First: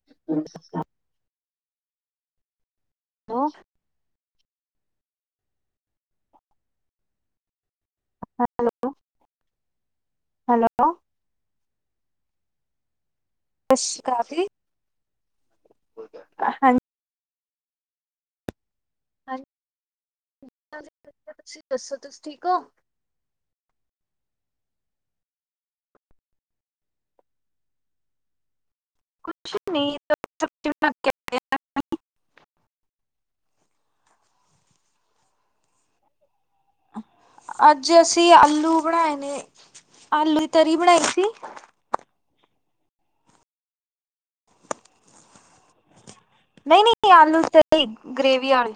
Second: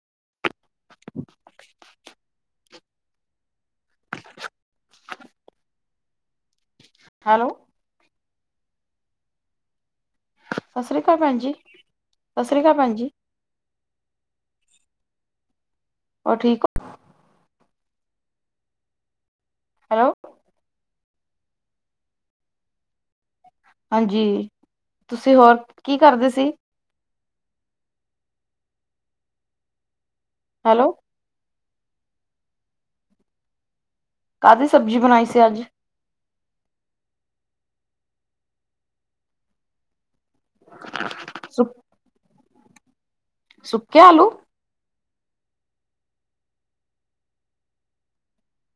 [unintelligible] [inaudible] ਉਹ, hello, hello ਸਤਿ ਸ਼੍ਰੀ ਅਕਾਲ ਭੈਣ ਜੀ, ਸਤਿ ਸ਼੍ਰੀ ਅਕਾਲ ਭੈਣ ਜੀ, ਸਤਿ ਸ਼੍ਰੀ ਅਕਾਲ ਜੀ। ਹੋਰ ਠੀਕ ਓ? ਜੀ, [inaudible] ਹੈਲੋ, ਤੁਸੀਂ ਦੱਸੋ ਤੁਸੀਂ ਠੀਕ ਹੋ? ਹਾਂਜੀ, ਤੁਸੀਂ ਹੋਰ ਕੀ ਕਰਦੇ ਸੀ। ਕੁਛ ਨੀ ਹੈਲੋ [unintelligible] ਕਾਹਦੀ ਸਬਜ਼ੀ ਬਣਾਈ ਸੀ ਅੱਜ? ਅੱਜ ਅਸੀਂ ਆਲੂ ਬਣਾਏ ਨੇ, ਆਲੂ ਦੀ ਤਰੀ ਬਣਾਈ ਸੀ। ਸੁ ਸੁੱਕੇ ਆਲੂ, ਨਹੀਂ, ਨਹੀਂ, ਆਲੂ ਤੇਹੀ ਗ੍ਰੇਵੀ ਵਾਲੇ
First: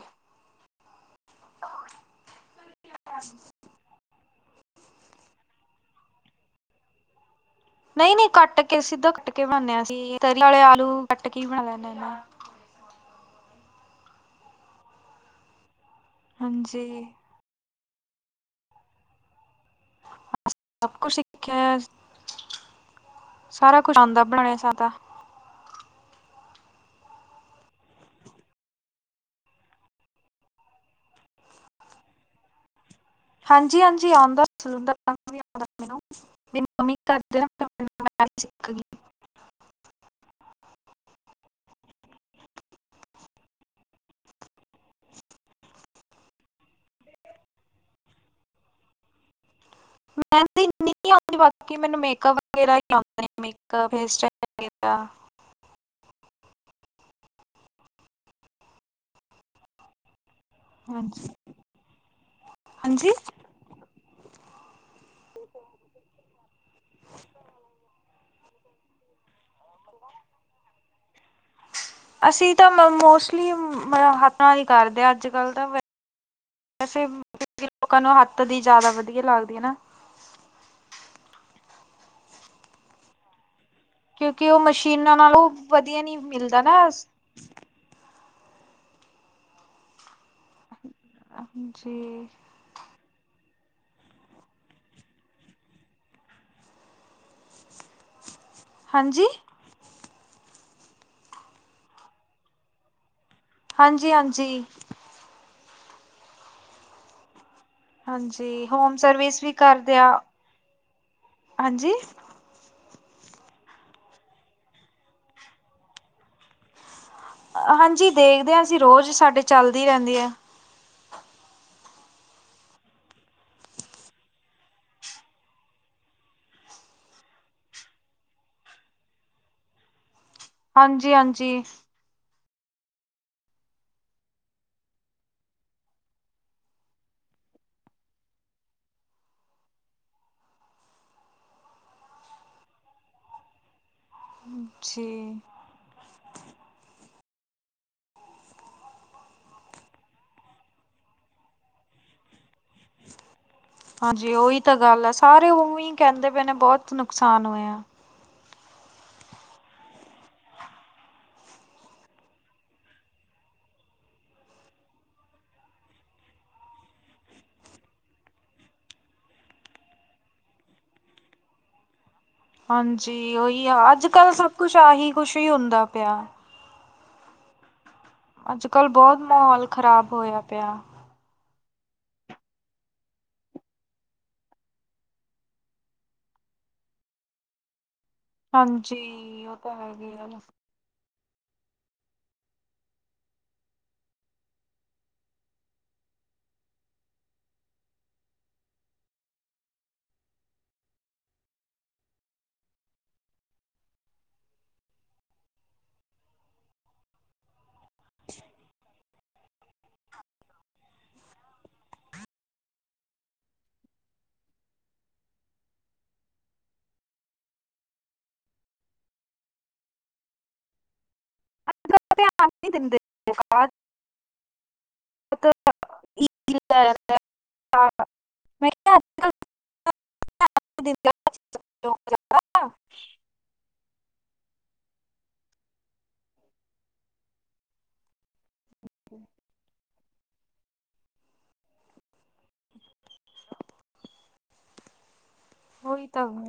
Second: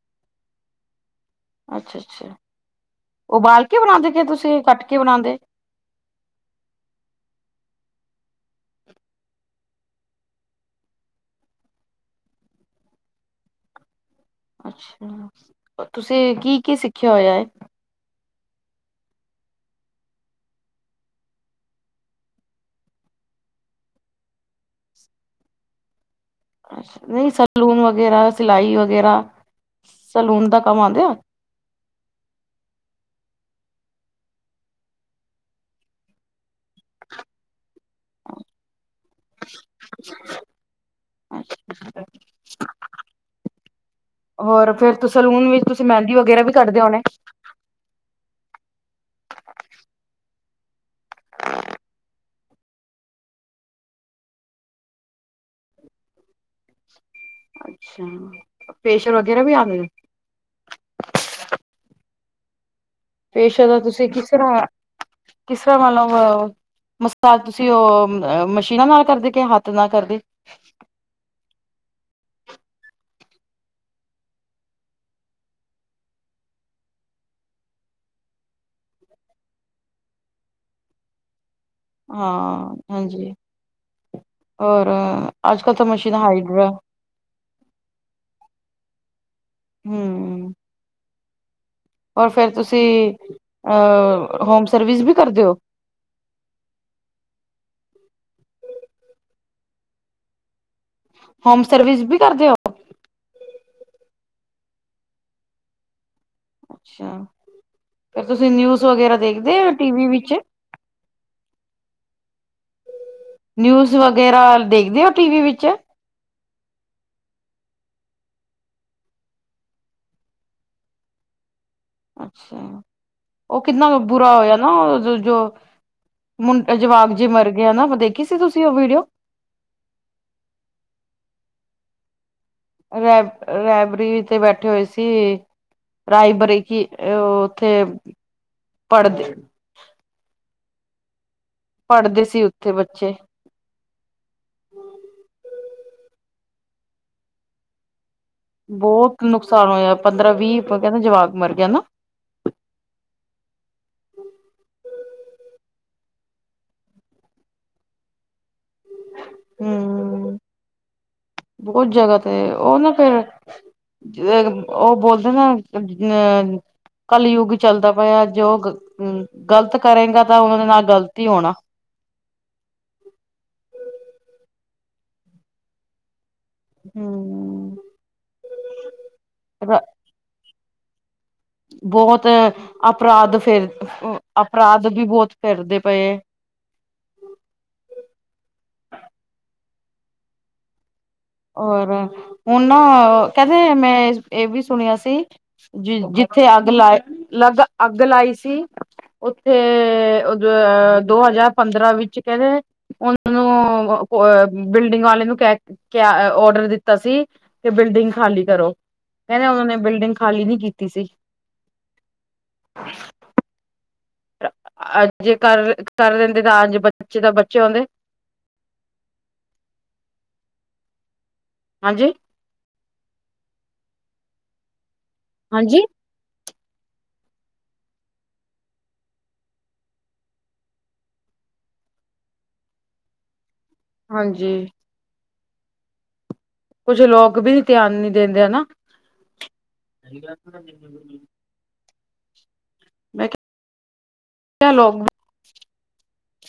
ਅੱਛਾ-ਅੱਛਾ, ਉਬਾਲ ਕੇ ਬਣਾਉਂਦੇ ਕੇ ਤੁਸੀਂ ਕੱਟ ਕੇ ਬਣਾਉਂਦੇ, ਨਹੀਂ, ਨਹੀਂ, ਕੱਟ ਕੇ ਸਿੱਧਾ ਕੱਟ ਕੇ ਬਣਾਦੇ ਆਲੂ ਕੱਟ ਕੇ ਬਣਾ ਲੈਂਦੇ, ਅੱਛਾ, ਤੁਸੀਂ ਕੀ ਕੀ ਹਾਂਜੀ ਸਿੱਖਿਆ ਹੋਇਆ ਹੈ? ਸਭ ਕੁਛ ਸਿੱਖਿਆ ਹੋਇਆ, ਸਾਰਾ ਕੁਛ ਆਉਂਦਾ ਬਣਾਣਾਦਾ, ਨਈ ਸੈਲੂਨ ਵਗੈਰਾ ਸਿਲਾਈ ਵਗੈਰਾ, ਸੈਲੂਨ ਦਾ ਕੰਮ ਆਂਦੇ ਆ? ਹਾਂਜੀ, ਹਾਂਜੀ ਆਂਦਾ [unintelligible] ਸਿਲੰਡਰ ਵੀ ਆਉਂਦਾ ਮੈਨੂੰ ਮੇਰੀ ਮੰਮੀ ਕਰਦੇੈਂ ਸਿੱਖਈ [unintelligible] [inaudible] [inaudible] ਹੋਰ ਫੇਰ ਤ ਸਲੂਨ ਵਿੱਚ, ਤੁਸੀਂ ਮੈੰਦੀ ਵਗੇਰਾ ਵੀ ਕੱਡਦੇ ਹੋਨੇ? [inaudible] [inaudible] ਅੱਛਾ, ਫੇਸੀ਼ਅਲ ਵਗੈਰਾ ਵੀ ਆਂਦੇ? ਹਾਂਜੀ, ਹਾਂਜੀ ਫੇਸਾ਼ ਦਾ ਤੁਸੀਂ ਕਿਸਰਾਂ, ਕਿਸਰਾ ਮਲਬ ਮਸਾਜ ਤੁਸੀ ਓ, ਮ ਮਸ਼ੀਨਾਂ ਨਾਲ ਕਰਦੇ ਕੇ ਹਾੱਥ ਨਾਲ ਕਰਦੇ? ਅਸੀਂ ਤਾਂ ਮ ਮੋਸਲੀ ਮ, ਹੱਥਾਂ ਨਾਲ਼ ਈ ਕਾਰਦੇ ਆ ਆੱਜ-ਕਾੱਲ ਤਾਂ ਵੈਸੇ ਵੀ ਲੋਕਾਂ ਨੂੰ ਹਾੱਥ ਦੀ ਜਾਦਾ ਵਦੀਆ ਲੱਗਦੀ ਆ ਨਾ ਹਾਂ, ਹਾਂਜੀ। ਕਿਉਂਕਿ ਉਹ ਓਰ, ਮਸ਼ੀਨਾਂ ਨਾਲ ਉਹ ਆੱਜ-ਕੱਲ ਤਾਂ ਵਧੀਆ ਨੀ ਮਸ਼ੀਨਾ ਮਿਲਦਾ ਹਾਈਡਰਾ ਨਾ ਜੀ। ਹੂੰ। ਹਾਂਂਜੀ। ਓਰ ਫੇਰ ਤੁਸੀ, ਅ ਹੋਮ ਸਰਵਿਸ ਵੀ ਕਰਦੇ ਓ? ਹਾਂਜੀ ਹਮ ਸਰਵਿਸ ਵੀ ਕਰਦੇ ਓ? ਹਾਂਜੀ-ਹਾਂਜੀ। ਅੱਛਾ। ਫਿਰ ਤੁਸੀਂ ਹਾਂਜੀ ਨਿਊਜ਼ ਹੋਮ ਵਗੈਰਾ ਸਰਵਿਸ ਵੀ ਦੇਖਦੇ ਹੋ ਕਾਰਦੇ ਟੀਵੀ ਆ, ਵਿੱਚ ਹਾਂਜੀ ਨਿਊਜ਼ ਵਗੈਰਾ, ਦੇਖਦੇ ਓ ਟੀਵੀ ਵਿੱਚ? ਹਾਂਜੀ, ਦੇਖਦੇ ਆ ਅਸੀਂ ਰੋਜ ਸਾਡੇ ਚਾਲਦੀ ਰੈਂਦੀ ਆ। ਅੱਛਾ, ਓ ਕਿੱਨਾ ਬ ਬੁਰਾ ਹੋਏਆ ਨਾ ਓ ਓ ਜੋ਼ ਮੁੰਡ, ਜਵਾਕ ਜੇ ਮਰਗੇ ਹਨਾ ਓ ਦੇਖੀ ਸੀ ਤੁਸੀ ਓ ਵੀੜੀਓ? ਹਾਂਜੀ-ਹਾਂਜੀ। ਰੈਬ, ਰੈਬਰੀ ਤੇ ਬੈਠੇ ਹੋਏ ਸੀ ਰਾਏਬਰੀਕੀ, ਅ ਓ ਓਥੇ ਪੜਦੇ ਪੜਦੇ ਸੀ ਉੱਥੇ ਬੱਚੇ ਜੀ ਬੋਤ ਨੁਕਸਾਨ ਹੋਏਆ ਪੰਦਰਾਂ-ਵੀਹ, ਪਤਾਨੀ ਕੈਂਦੇ ਜਵਾਕ ਮਰ ਗੇ ਨਾ? ਹਾਂਜੀ, ਓਈ ਤਾਂ ਗਾੱਲ ਆ ਸਾਰੇ ਓਵੀਂ ਕੈਂਦੇ ਪਏ ਨੇ ਬੋਤ ਨੁਕਸਾਨ ਹੋਯਾ। ਹੂੰ, ਬੋਤ ਜਗਾ ਤੇ ਓ ਨਾ ਫੇਰ ਜ ਅ, ਓ ਬੋਲਦੇ ਨਾ ਅ ਕੱਲਯੁੱਗ ਚੱਲਦਾ ਪਯਾ ਜੋ ਗ ਗ਼ਲਤ ਕਰੇਂਗਾ ਤਾਂ ਓਨਾਂ ਦੇ ਨਾਲ ਗ਼ਲਤ ਈ ਹੋਣਾ ਹਾਂਜੀ, ਉਈ ਆ ਆੱਜ-ਕਾੱਲ ਸਬ ਕੁਛ ਆਹੀ ਕੁਸ਼ ਈ ਹੁੰਦਾ ਪੇਆ। ਹੂੰ। ਆੱਜ-ਕਾੱਲ ਬਹੋਤ ਮਹੌਲ ਖ਼ਰਾਬ ਹੋਏਆ ਪੇਆ। ਬਹੋਤ, ਅਪਰਾਦ ਫੇਰ ਅਪਰਾਦ ਵੀ ਬੋਤ ਫੇਰਦੇ ਪਏ। ਹਾਂਜੀ, ਓ ਤਾਂ ਹੈਗੇ ਆ ਹੋਰ, ਹੋਨ ਨਾ ਕੈਂਦੇ ਮੈਂ ਅ ਏ ਵੀ ਸੁਣੇਯਾ ਸੀ ਜੀ ਜਿੱਥੇ ਆੱਗ ਲਾ, ਲਗ ਆੱਗ ਲਾਈ ਸੀ ਓਥੇ, ਦ ਦੋ ਹਜਾਰ ਪੰਦਰਾਂ ਵਿੱਚ ਕੈਂਦੇ ਓਨਾਂ ਨੂੰ ਅ, ਵ ਬਿਲਡਿੰਗ ਵਾਲੇ ਨੂੰ ਕੈਕ ਕੇਯਾ ਅ ਔਡਰ ਦਿੱਤਾ ਸੀ, ਕੀ ਬਿਲਡਿੰਗ ਖਾਲੀ ਕਰੋ। ਕੈਂਦੇ ਓਨਾਂ ਨੇ ਬਿਲਡਿੰਗ ਖਾਲੀ ਨੀ ਕੀਤੀ ਸੀ। ਆ, ਕਰ-ਕਰ ਲੈਂਦੇ ਤਾਂ ਆੱਜ ਬੱਚੇ ਤਾਂ ਬਚੇ ਹੋਂਦੇ। ਹਾਂਜੀ [inaudible] ਹਾਂਜੀ [inaudible] [inaudible] [inaudible] ਹਾਂਜੀ ਕੁਝ ਲੋਕ ਵੀ ਧਿਆਨ ਨੀ ਦਿੰਦੇ ਹੈਨਾ ਹੈਲੋ ਹੋਈ ਤਾਂ ਹੋ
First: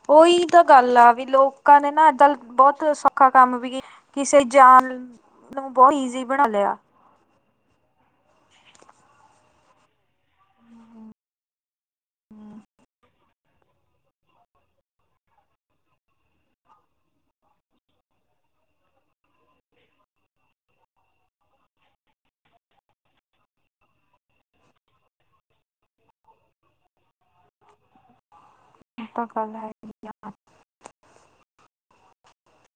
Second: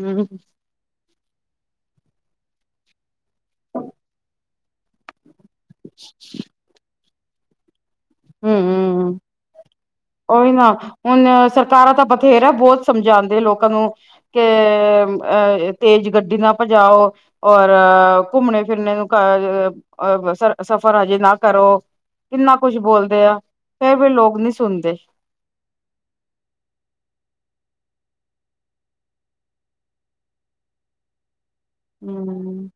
ਹੂੰ, ਉਹੀ ਤਾਂ ਗੱਲ ਆ ਵੀ ਲੋਕਾਂ ਨੇ ਨਾ, ਚੱਲ ਬਹੁਤ ਸੌਖਾ ਕੰਮ ਵੀ ਏ, ਕਿਸੇ ਜਾਣ ਬਹੁਤ ਈਜ਼ੀ ਬਣਾ ਲਿਆ ਹੂ ਉਹੀ ਨਾ ਹੁਣ ਸਰਕਾਰਾਂ ਤਾਂ ਬਥੇਰਾ ਬਹੁਤ ਸਮਝਾਉਂਦੇ ਲੋਕਾਂ ਨੂੰ ਕੇ ਅ, ਤੇਜ਼ ਗੱਡੀ ਨਾ ਭਜਾਓ ਔਰ ਘੁੰਮਣੇ ਫਿਰਨੇ ਨੂੰ, ਘ ਸਫ਼ਰ ਹਜੇ ਨਾ ਕਰੋ ਕਿੰਨਾ ਕੁਛ ਬੋਲਦੇ ਆ, ਫੇਰ ਵੀ ਲੋਕ ਨਹੀਂ ਸੁਣਦੇ ਤਾਂ ਗੱਲ ਹੈਗੀ ਹੂ,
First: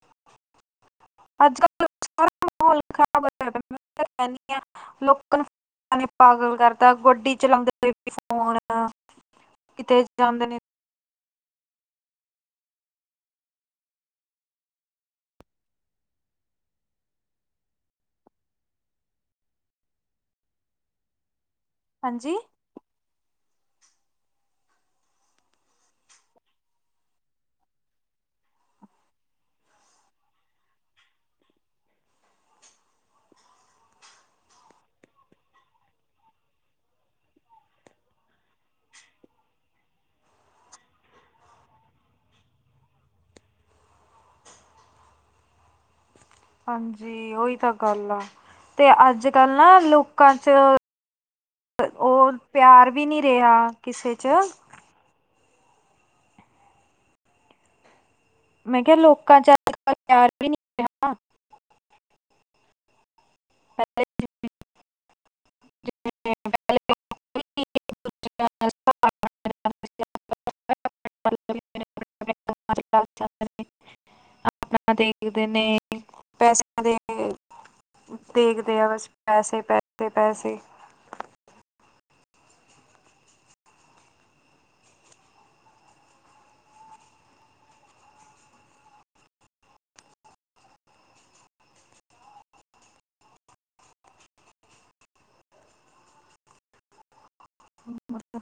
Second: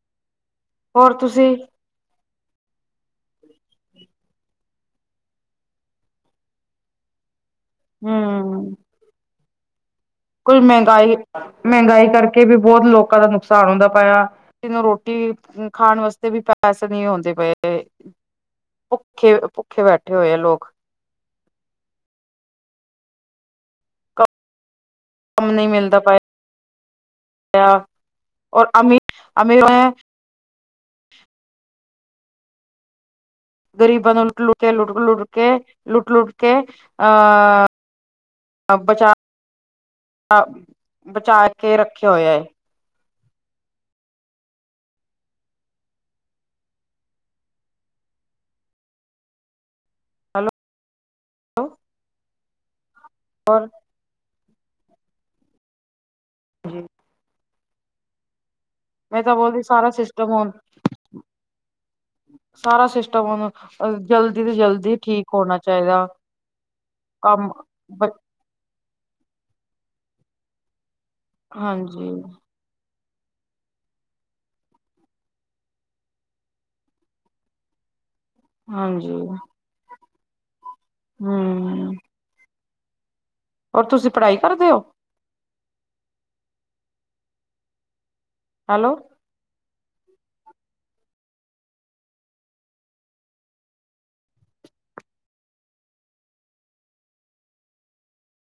ਹੋਰ ਤੁਸੀਂ ਅੱਛਾ, ਮਾਹੌਲ ਖਰਾਬ ਕਹਦੀ ਆ ਲੋਕਾਂ ਨੂੰ ਪਾਗਲ ਕਰਤਾ, ਗੱਡੀ ਚਲਾਉਂਦੇ ਹੋਏ ਫੋਨ ਹੂੰ ਕਿਤੇ ਜਾ ਕੋਈ ਮਹਿੰਗਾਈ, ਮਹਿੰਗਾਈ ਕਰਕੇ ਵੀ ਬਹੁਤ ਲੋਕਾਂ ਦਾ ਨੁਕਸਾਨ ਹੁੰਦਾ ਪਾਇਆ ਕਿਨੂੰ ਰੋਟੀ ਖਾਣ ਵਾਸਤੇ ਵੀ ਪੈਸੇ ਨਹੀਂ ਆਉਂਦੇ ਪਏ ਭੁੱਖੇ -ਭੁੱਖੇ ਬੈਠੇ ਹੋਏ ਆ ਲੋਕ ਹਾਂਜੀ ਕੰਮ ਨਹੀਂ ਮਿਲਦਾ ਪਇਆ, ਔਰ ਅਮੀ ਅਮੀਰ ਗ਼ਰੀਬਾਂ ਨੂੰ ਲੁੱਟ -ਲੁੱਟ ਕੇ, ਲੁੱਟ -ਲੁੱਟ ਕੇ ਲੁੱਟ- ਲੁੱਟ ਕੇ, ਅਹ ਅ ਬਚਾ- ਬਚਾ ਕੇ ਰੱਖਿਆ ਹੋਇਆ ਹੈ ਹਾਂਜੀ ਉਓਹੀ ਤਾਂ ਗੱਲ ਆ, ਤੇ ਅੱਜ ਕੱਲ ਨਾ ਲੋਕਾਂ ਚ ਹੈਲੋ ਉਹ ਪਿਆਰ ਵੀ ਨੀ ਔਰ ਰਿਹਾ, ਕਿਸੇ 'ਚ। ਜੀ। ਕਿਹਾ ਮੈਂ ਤਾਂ ਲੋਕਾਂ 'ਚ ਬੋਲਦੀ, ਅੱਜ ਸਾਰਾ ਕੱਲ ਪਿਆਰ ਸਿਸਟਮ ਵੀ ਹੁਣ ਨਹੀਂ ਰਿਹਾ ਸਾਰਾ ਸਿਸਟਮ ਹੁਣ ਪਹਿਲੇ ਜਲਦੀ ਤੋਂ ਜਲਦੀ, ਠੀਕ ਹੋਣਾ ਚਾਈਦਾ। ਜਿਵੇਂ ਪਹਿਲੇ ਲੋਕ ਵੀ ਕੰਮ ਇੱਕ ਬ ਦੂਜੇ ਨਾਲ ਸਹਾਰਾ ਬਣਾਉਂਦੇ ਸੀ, ਆਪਣਾ- ਮਤਲਬ ਆਪਣੇ- ਹਾਂਜੀ। ਆਪਣੇ ਆਪਣੇ ਕੰਮਾਂ ਅਜ ਕਲ ਸਾਰੇ ਆਪਣਾ ਦੇਖਦੇ ਨੇ, ਪੈਸਾ ਦੇ ਦੇਖਦੇ ਆ ਬਸ ਹਾਂਜੀ ਪੈਸੇ-ਪੈਸੇ-ਪੈਸੇ। ਹੂ ਹੋਰ ਤੁਸੀਂ ਪੜ੍ਹਾਈ ਕਰਦੇ ਹੋ ਹੈਲੋ ਬਸ